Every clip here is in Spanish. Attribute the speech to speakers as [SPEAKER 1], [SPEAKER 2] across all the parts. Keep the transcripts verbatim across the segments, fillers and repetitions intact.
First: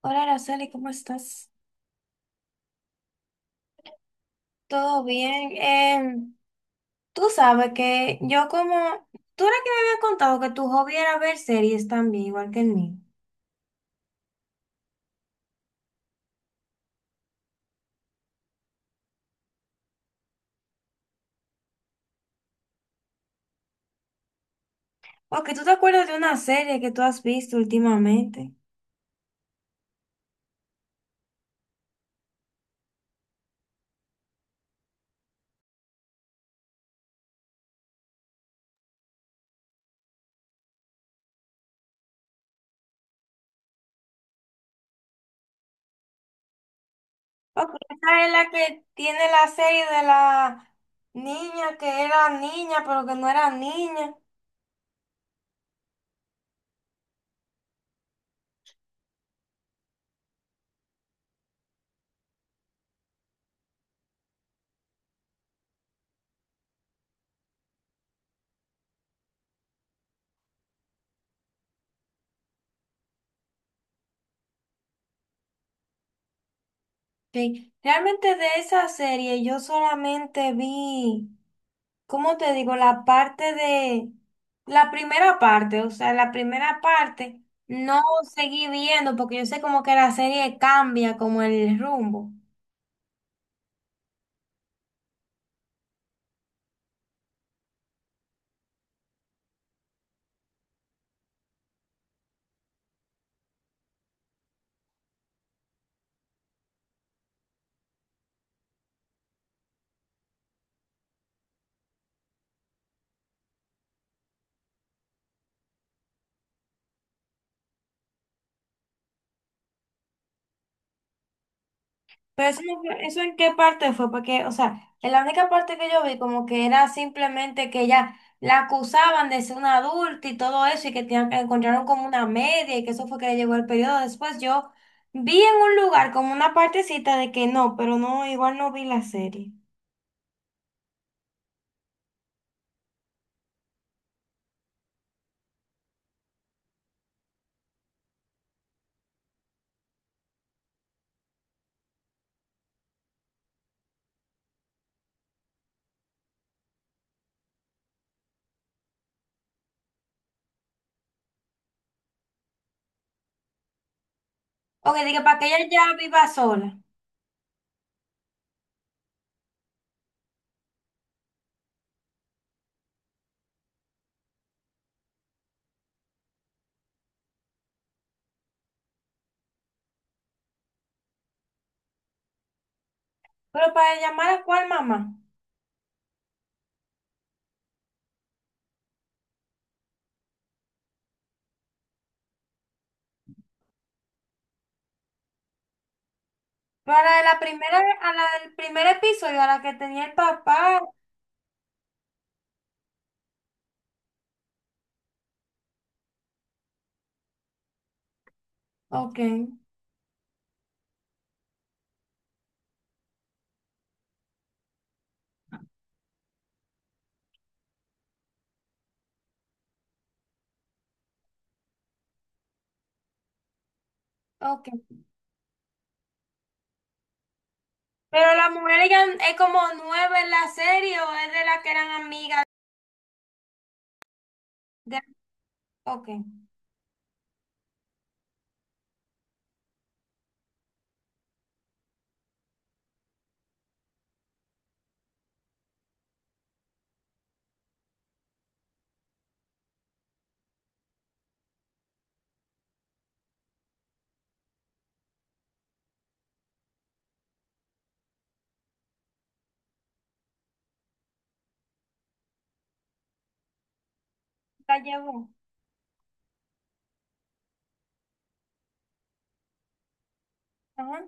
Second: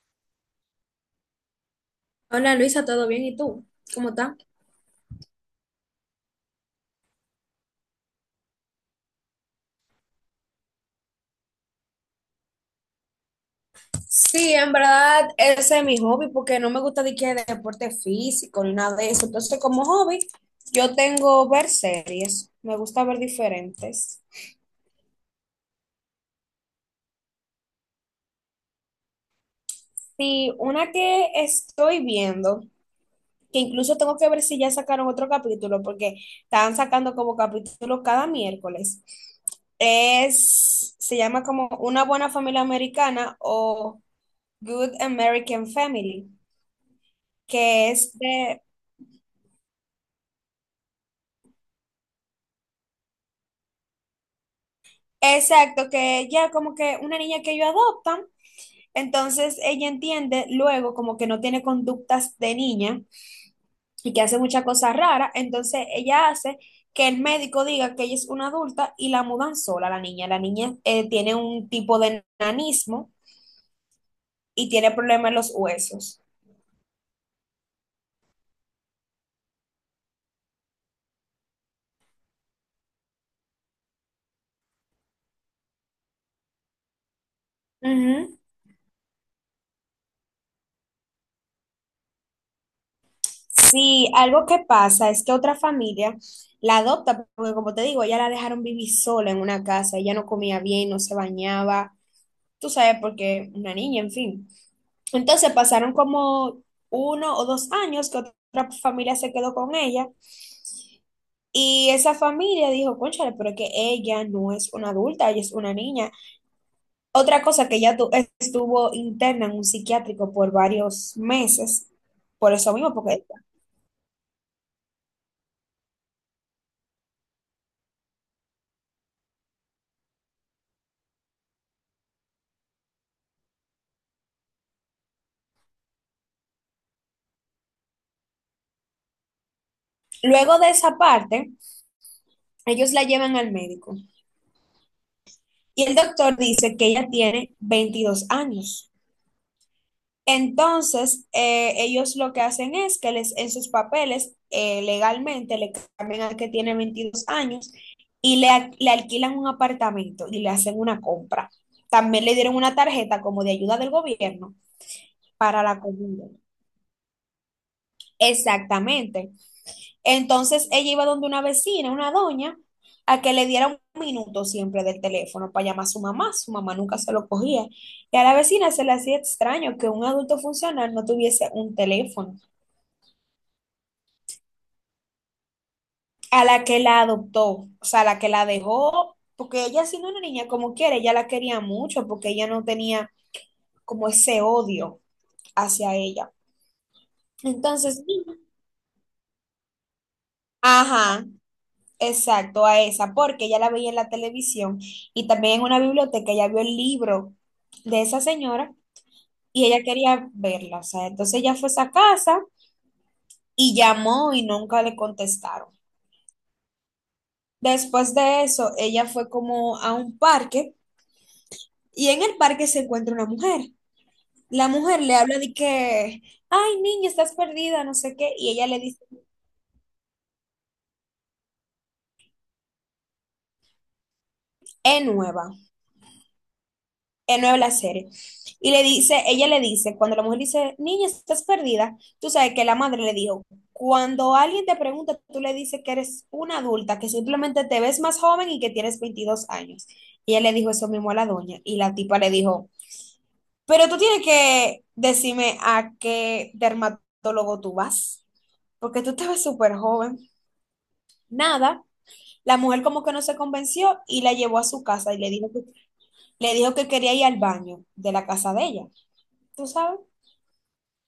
[SPEAKER 1] Hola, Araceli, ¿cómo estás?
[SPEAKER 2] Hola Luisa, ¿todo bien? ¿Y tú? ¿Cómo estás?
[SPEAKER 1] ¿Todo bien? Em, tú sabes que yo como... Tú eres que me habías contado que tu hobby era ver series también, igual que el mío.
[SPEAKER 2] Sí, en verdad ese es mi hobby porque no me gusta de que deporte físico ni nada de eso. Entonces, como hobby, yo tengo ver series, me gusta ver diferentes.
[SPEAKER 1] Porque tú te acuerdas de una serie que tú has visto últimamente.
[SPEAKER 2] Sí, una que estoy viendo, que incluso tengo que ver si ya sacaron otro capítulo porque estaban sacando como capítulos cada miércoles. Es, se llama como Una buena familia americana o Good American Family,
[SPEAKER 1] Porque
[SPEAKER 2] que es
[SPEAKER 1] esa es la
[SPEAKER 2] de...
[SPEAKER 1] que tiene la serie de la niña que era niña, pero que no era niña.
[SPEAKER 2] Exacto, que ella como que una niña que ellos adoptan, entonces ella entiende luego como que no tiene conductas de niña y que hace muchas cosas raras, entonces ella hace que el médico diga que ella es una adulta y la mudan sola a la niña. La niña eh, tiene un tipo de nanismo y tiene problemas en los huesos.
[SPEAKER 1] Sí, realmente de esa serie yo solamente vi, ¿cómo te digo? La parte de, la primera parte, o sea, la primera parte no
[SPEAKER 2] Ujú.
[SPEAKER 1] seguí viendo porque yo sé como que la serie cambia como el rumbo.
[SPEAKER 2] Sí, algo que pasa es que otra familia la adopta, porque como te digo, ella la dejaron vivir sola en una casa, ella no comía bien, no se bañaba, tú sabes, porque una niña, en fin. Entonces pasaron como uno o dos años que otra familia se quedó con ella y esa familia dijo, cónchale, pero es que ella no es una adulta, ella es una niña. Otra cosa que ella tu- estuvo interna en un psiquiátrico por varios meses,
[SPEAKER 1] Pero
[SPEAKER 2] por
[SPEAKER 1] eso,
[SPEAKER 2] eso
[SPEAKER 1] no
[SPEAKER 2] mismo,
[SPEAKER 1] fue- ¿eso
[SPEAKER 2] porque
[SPEAKER 1] en qué parte fue? Porque, o sea, en la única parte que yo vi como que era simplemente que ella la acusaban de ser una adulta y todo eso y que tenían- que encontraron como una media y que eso fue que le llegó el periodo. Después yo vi en un lugar como una partecita de que no, pero no, igual no vi la serie.
[SPEAKER 2] luego de esa parte, ellos la llevan al médico y el doctor dice que ella tiene veintidós años. Entonces, eh, ellos lo que hacen es que les, en sus papeles eh, legalmente le cambian al que tiene veintidós años y le, a- le alquilan un apartamento y le hacen una compra. También le dieron una tarjeta como de ayuda del gobierno
[SPEAKER 1] Ok, dije, para que
[SPEAKER 2] para
[SPEAKER 1] ella
[SPEAKER 2] la
[SPEAKER 1] ya
[SPEAKER 2] comida.
[SPEAKER 1] viva sola.
[SPEAKER 2] Exactamente. Entonces, ella iba donde una vecina, una doña, a que le diera un minuto siempre del teléfono para llamar a su mamá. Su mamá nunca se lo cogía. Y a la vecina se le hacía extraño que un adulto funcional no tuviese un teléfono.
[SPEAKER 1] Pero para llamar a cuál mamá.
[SPEAKER 2] A la que la adoptó, o sea, a la que la dejó, porque ella siendo una niña como quiere, ella la quería mucho porque ella no tenía como ese odio hacia ella.
[SPEAKER 1] Para la primera,
[SPEAKER 2] Entonces,
[SPEAKER 1] a la del primer episodio, a la que tenía el papá.
[SPEAKER 2] ajá, exacto, a esa, porque ella la veía en la televisión y también en una biblioteca, ella vio el libro de esa señora
[SPEAKER 1] Ok,
[SPEAKER 2] y ella quería verla, o sea, entonces ella fue a esa casa y llamó y nunca le contestaron. Después de eso, ella fue como a un parque y en el parque se encuentra una mujer. La
[SPEAKER 1] ok.
[SPEAKER 2] mujer le habla de que, ay, niña, estás perdida, no sé qué,
[SPEAKER 1] Pero las
[SPEAKER 2] y ella le
[SPEAKER 1] mujeres
[SPEAKER 2] dice,
[SPEAKER 1] eran- es como nueve en la serie o es de las que eran amigas de...
[SPEAKER 2] es nueva,
[SPEAKER 1] Ok,
[SPEAKER 2] es nueva la serie. Y le dice, ella le dice, cuando la mujer dice, niña, estás perdida, tú sabes que la madre le dijo, cuando alguien te pregunta, tú le dices que eres una adulta, que simplemente te ves más joven y que tienes veintidós años. Y ella le dijo eso mismo a la doña, y la tipa le dijo, pero tú tienes que decirme a qué dermatólogo tú vas, porque tú te ves súper joven. Nada, la mujer como que no se convenció y la llevó a
[SPEAKER 1] la
[SPEAKER 2] su casa y
[SPEAKER 1] llevó.
[SPEAKER 2] le dijo que, le dijo que quería ir al baño de la casa de ella, ¿tú sabes?
[SPEAKER 1] Ajá.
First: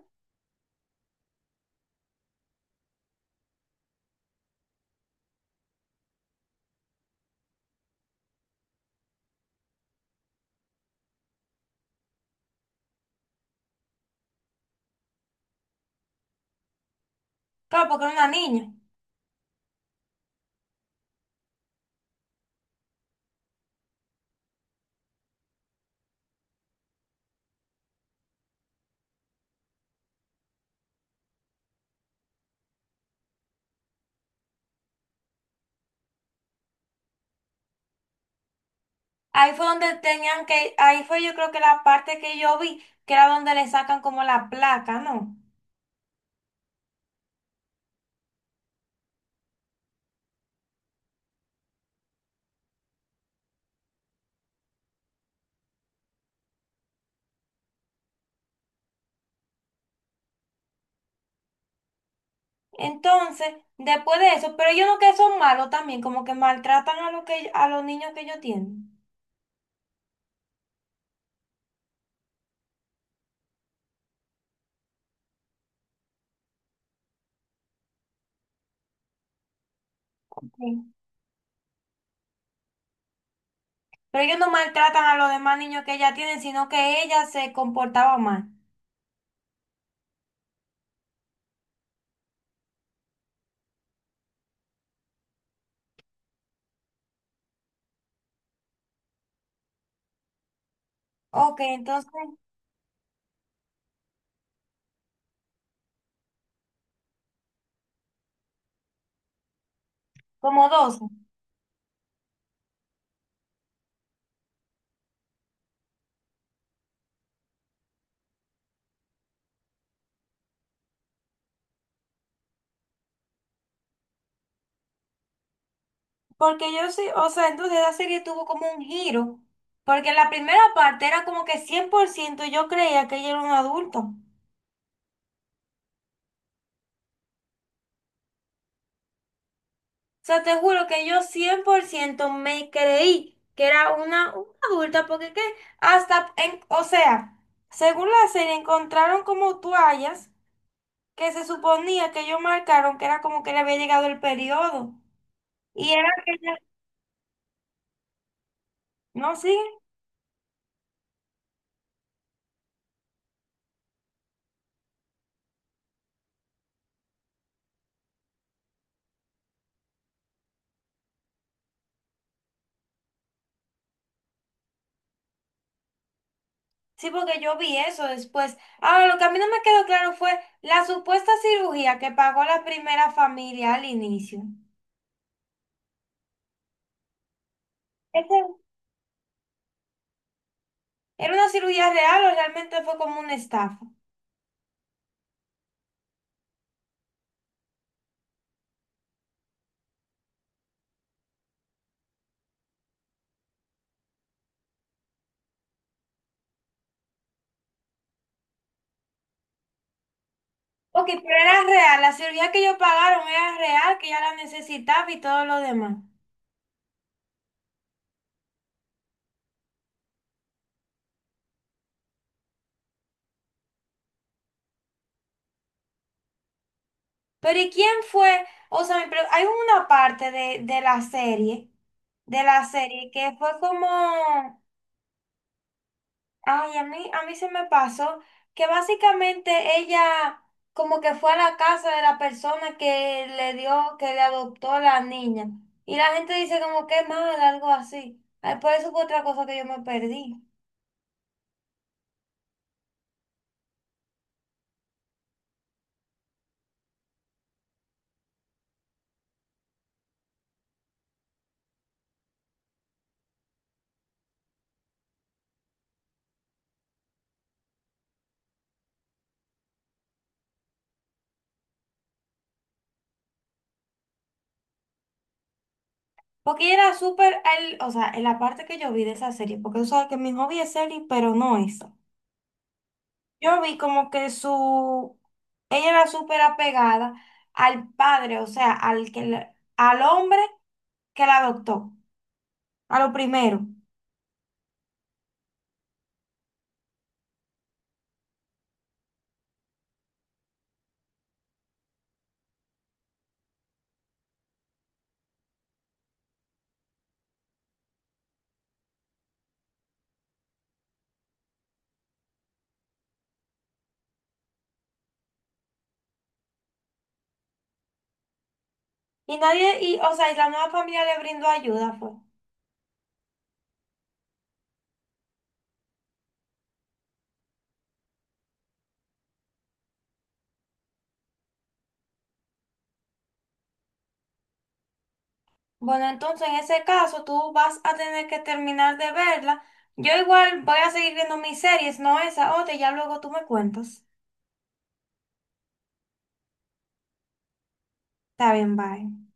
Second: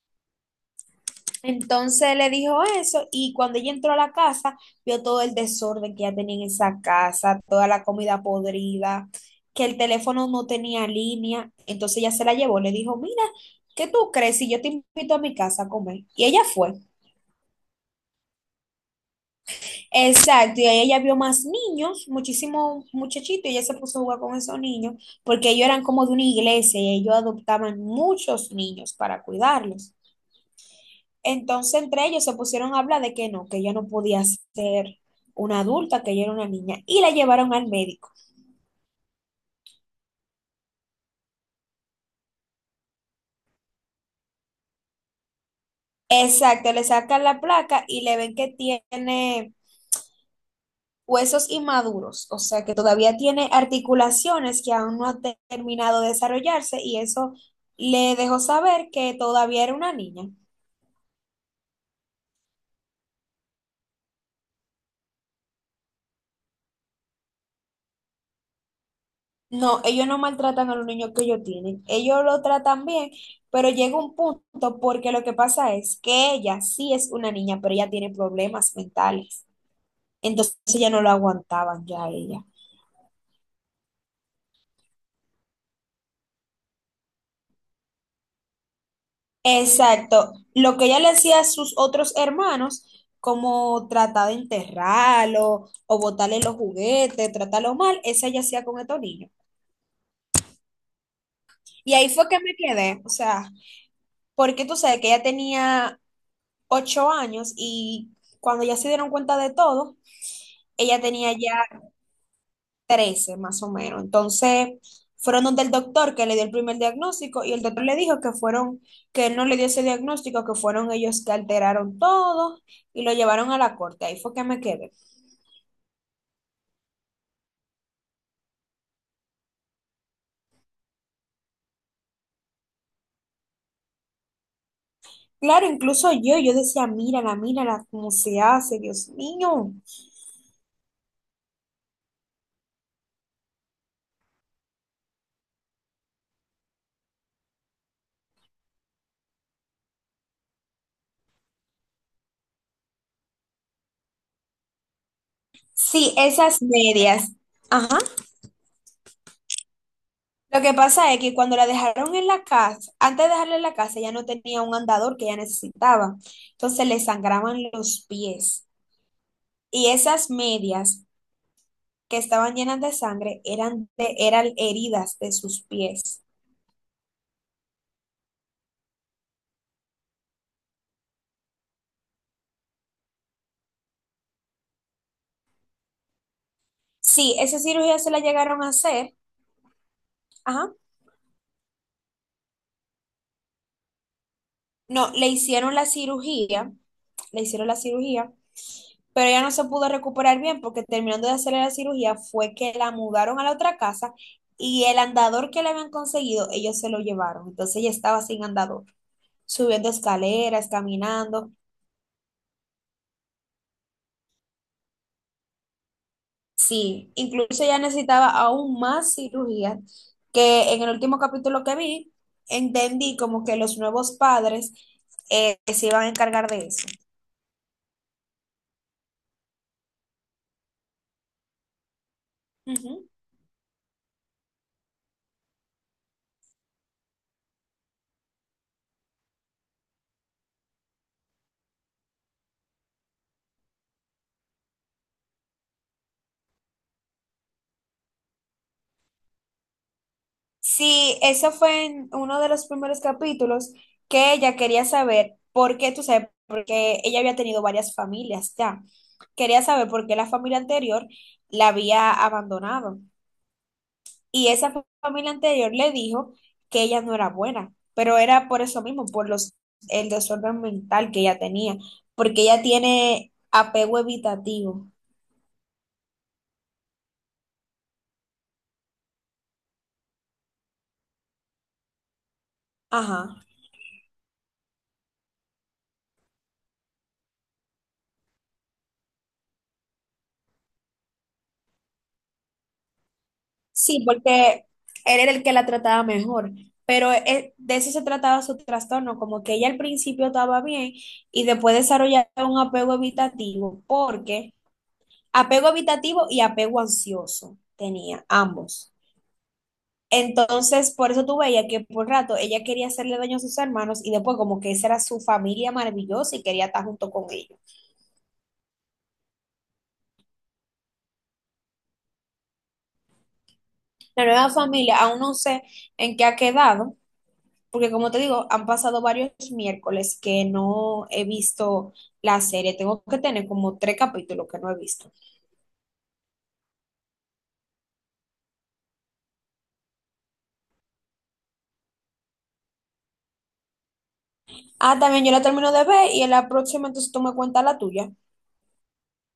[SPEAKER 2] Entonces le dijo eso y cuando ella entró a la casa vio todo el desorden que ya tenía en esa casa, toda la comida podrida, que el teléfono no tenía línea, entonces ella se la llevó, le dijo, mira, ¿qué tú crees si yo te invito a mi casa a comer? Y ella fue.
[SPEAKER 1] Claro, porque era una niña.
[SPEAKER 2] Exacto, y ahí ella vio más niños, muchísimos muchachitos, y ella se puso a jugar con esos niños, porque ellos eran como de una iglesia y ellos adoptaban muchos niños para cuidarlos. Entonces entre ellos se pusieron a hablar de que no, que ella no podía ser una adulta, que ella era una niña, y la llevaron al médico.
[SPEAKER 1] Ahí fue donde tenían que... Ahí fue yo creo que la parte que yo vi, que era donde le sacan como la placa, ¿no?
[SPEAKER 2] Exacto, le sacan la placa y le ven que tiene huesos inmaduros, o sea que todavía tiene articulaciones que aún no han te- terminado de desarrollarse y eso le dejó saber que todavía era una niña.
[SPEAKER 1] Entonces, después de eso, pero ellos no que son malos también, como que maltratan a, los que, a los niños que ellos tienen.
[SPEAKER 2] No, ellos no maltratan a los niños que ellos tienen, ellos lo tratan bien, pero llega un punto porque lo que pasa es que ella sí es una niña, pero ella tiene problemas mentales, entonces
[SPEAKER 1] Sí.
[SPEAKER 2] ya no lo aguantaban ya a ella.
[SPEAKER 1] Pero ellos no maltratan a los demás niños que ella tienen sino que ella se comportaba mal.
[SPEAKER 2] Exacto. Lo que ella le hacía a sus otros hermanos, como tratar de enterrarlo o botarle los juguetes, tratarlo mal, esa ella hacía con estos niños.
[SPEAKER 1] Ok,
[SPEAKER 2] Y ahí
[SPEAKER 1] entonces,
[SPEAKER 2] fue que me quedé, o sea, porque tú sabes que ella tenía ocho años y cuando ya se dieron cuenta de todo,
[SPEAKER 1] como doce.
[SPEAKER 2] ella tenía ya trece más o menos. Entonces, fueron donde el doctor que le dio el primer diagnóstico y el doctor le dijo que fueron, que él no le dio ese diagnóstico, que fueron ellos que alteraron todo y lo llevaron a la corte. Ahí fue que me quedé.
[SPEAKER 1] Porque yo sí, o sea, entonces esa serie tuvo como un giro. Porque la primera parte era como que cien por ciento yo creía que ella era un adulto. O
[SPEAKER 2] Claro, incluso yo, yo decía, mírala, mírala, cómo se hace, Dios mío.
[SPEAKER 1] sea, te juro que yo cien por ciento me creí que era una, una adulta, porque que hasta, en, o sea, según la serie encontraron como toallas que se suponía que ellos marcaron que era como que le había llegado el periodo. Y era
[SPEAKER 2] Sí,
[SPEAKER 1] que ella,
[SPEAKER 2] esas medias. Ajá.
[SPEAKER 1] no, sí.
[SPEAKER 2] Lo que pasa es que cuando la dejaron en la casa, antes de dejarla en la casa, ya no tenía un andador que ella necesitaba. Entonces le sangraban los pies. Y esas medias que estaban llenas de sangre eran, de- eran heridas de sus pies.
[SPEAKER 1] Sí, porque yo vi eso después. Ahora, lo que a mí no me quedó claro fue la supuesta cirugía que pagó la primera familia al inicio.
[SPEAKER 2] Sí, esa cirugía se la
[SPEAKER 1] ¿Ese
[SPEAKER 2] llegaron a hacer. Ajá.
[SPEAKER 1] ¿era una cirugía real o realmente fue como una estafa?
[SPEAKER 2] No, le hicieron la cirugía, le hicieron la cirugía, pero ella no se pudo recuperar bien porque terminando de hacerle la cirugía fue que la mudaron a la otra casa y el andador que le habían conseguido, ellos se lo llevaron. Entonces ella estaba sin andador, subiendo escaleras,
[SPEAKER 1] Ok, pero
[SPEAKER 2] caminando.
[SPEAKER 1] era real. La cirugía que ellos pagaron era real, que ya la necesitaba y todo lo demás.
[SPEAKER 2] Sí, incluso ella necesitaba aún más cirugía, que en el último capítulo que vi, entendí como que los nuevos padres eh, se iban a encargar de eso.
[SPEAKER 1] Pero ¿y quién fue? O sea, mi pre- hay una parte de, de la serie, de la
[SPEAKER 2] Ujú.
[SPEAKER 1] serie que fue como... Ay, a mí, a mí se me pasó que básicamente ella como que fue a la casa de la persona que le dio, que le adoptó a la niña. Y la gente dice como que mal, algo así. Ay, por eso fue otra cosa que yo me perdí.
[SPEAKER 2] Sí, eso fue en uno de los primeros capítulos que ella quería saber por qué, tú sabes, porque ella había tenido varias familias ya. Quería saber por qué la familia anterior la había abandonado. Y esa fa- familia anterior le dijo que ella no era buena, pero era por eso mismo, por los, el desorden mental que ella tenía, porque ella tiene apego evitativo.
[SPEAKER 1] Porque ella era súper, el- o sea, en la parte que yo vi de esa serie, porque tú sabes que mi hobby es serie, pero no esa.
[SPEAKER 2] Ajá.
[SPEAKER 1] Yo vi como que su, ella era súper apegada al padre, o sea, al que, le- al hombre que la adoptó, a lo primero.
[SPEAKER 2] Sí, porque él era el que la trataba mejor, pero eh, de eso se trataba su trastorno, como que ella al principio estaba bien y después desarrollaba un apego evitativo, porque apego evitativo y apego ansioso tenía ambos. Entonces, por eso tú veías que por rato ella quería hacerle daño a sus hermanos y después como que esa era su familia maravillosa y quería estar junto con ellos.
[SPEAKER 1] Y nadie, y, o sea, y la nueva familia le brindó ayuda, fue.
[SPEAKER 2] La nueva familia, aún no sé en qué ha quedado, porque como te digo, han pasado varios miércoles que no he visto la serie. Tengo que tener como tres capítulos que no he visto.
[SPEAKER 1] Bueno, entonces en ese caso tú vas a tener que terminar de verla. Yo igual voy a seguir viendo mis series, no esa otra, y ya luego tú me cuentas.
[SPEAKER 2] Ah, también yo la termino de ver y en la próxima entonces tú me cuentas la tuya.
[SPEAKER 1] Está bien, bye.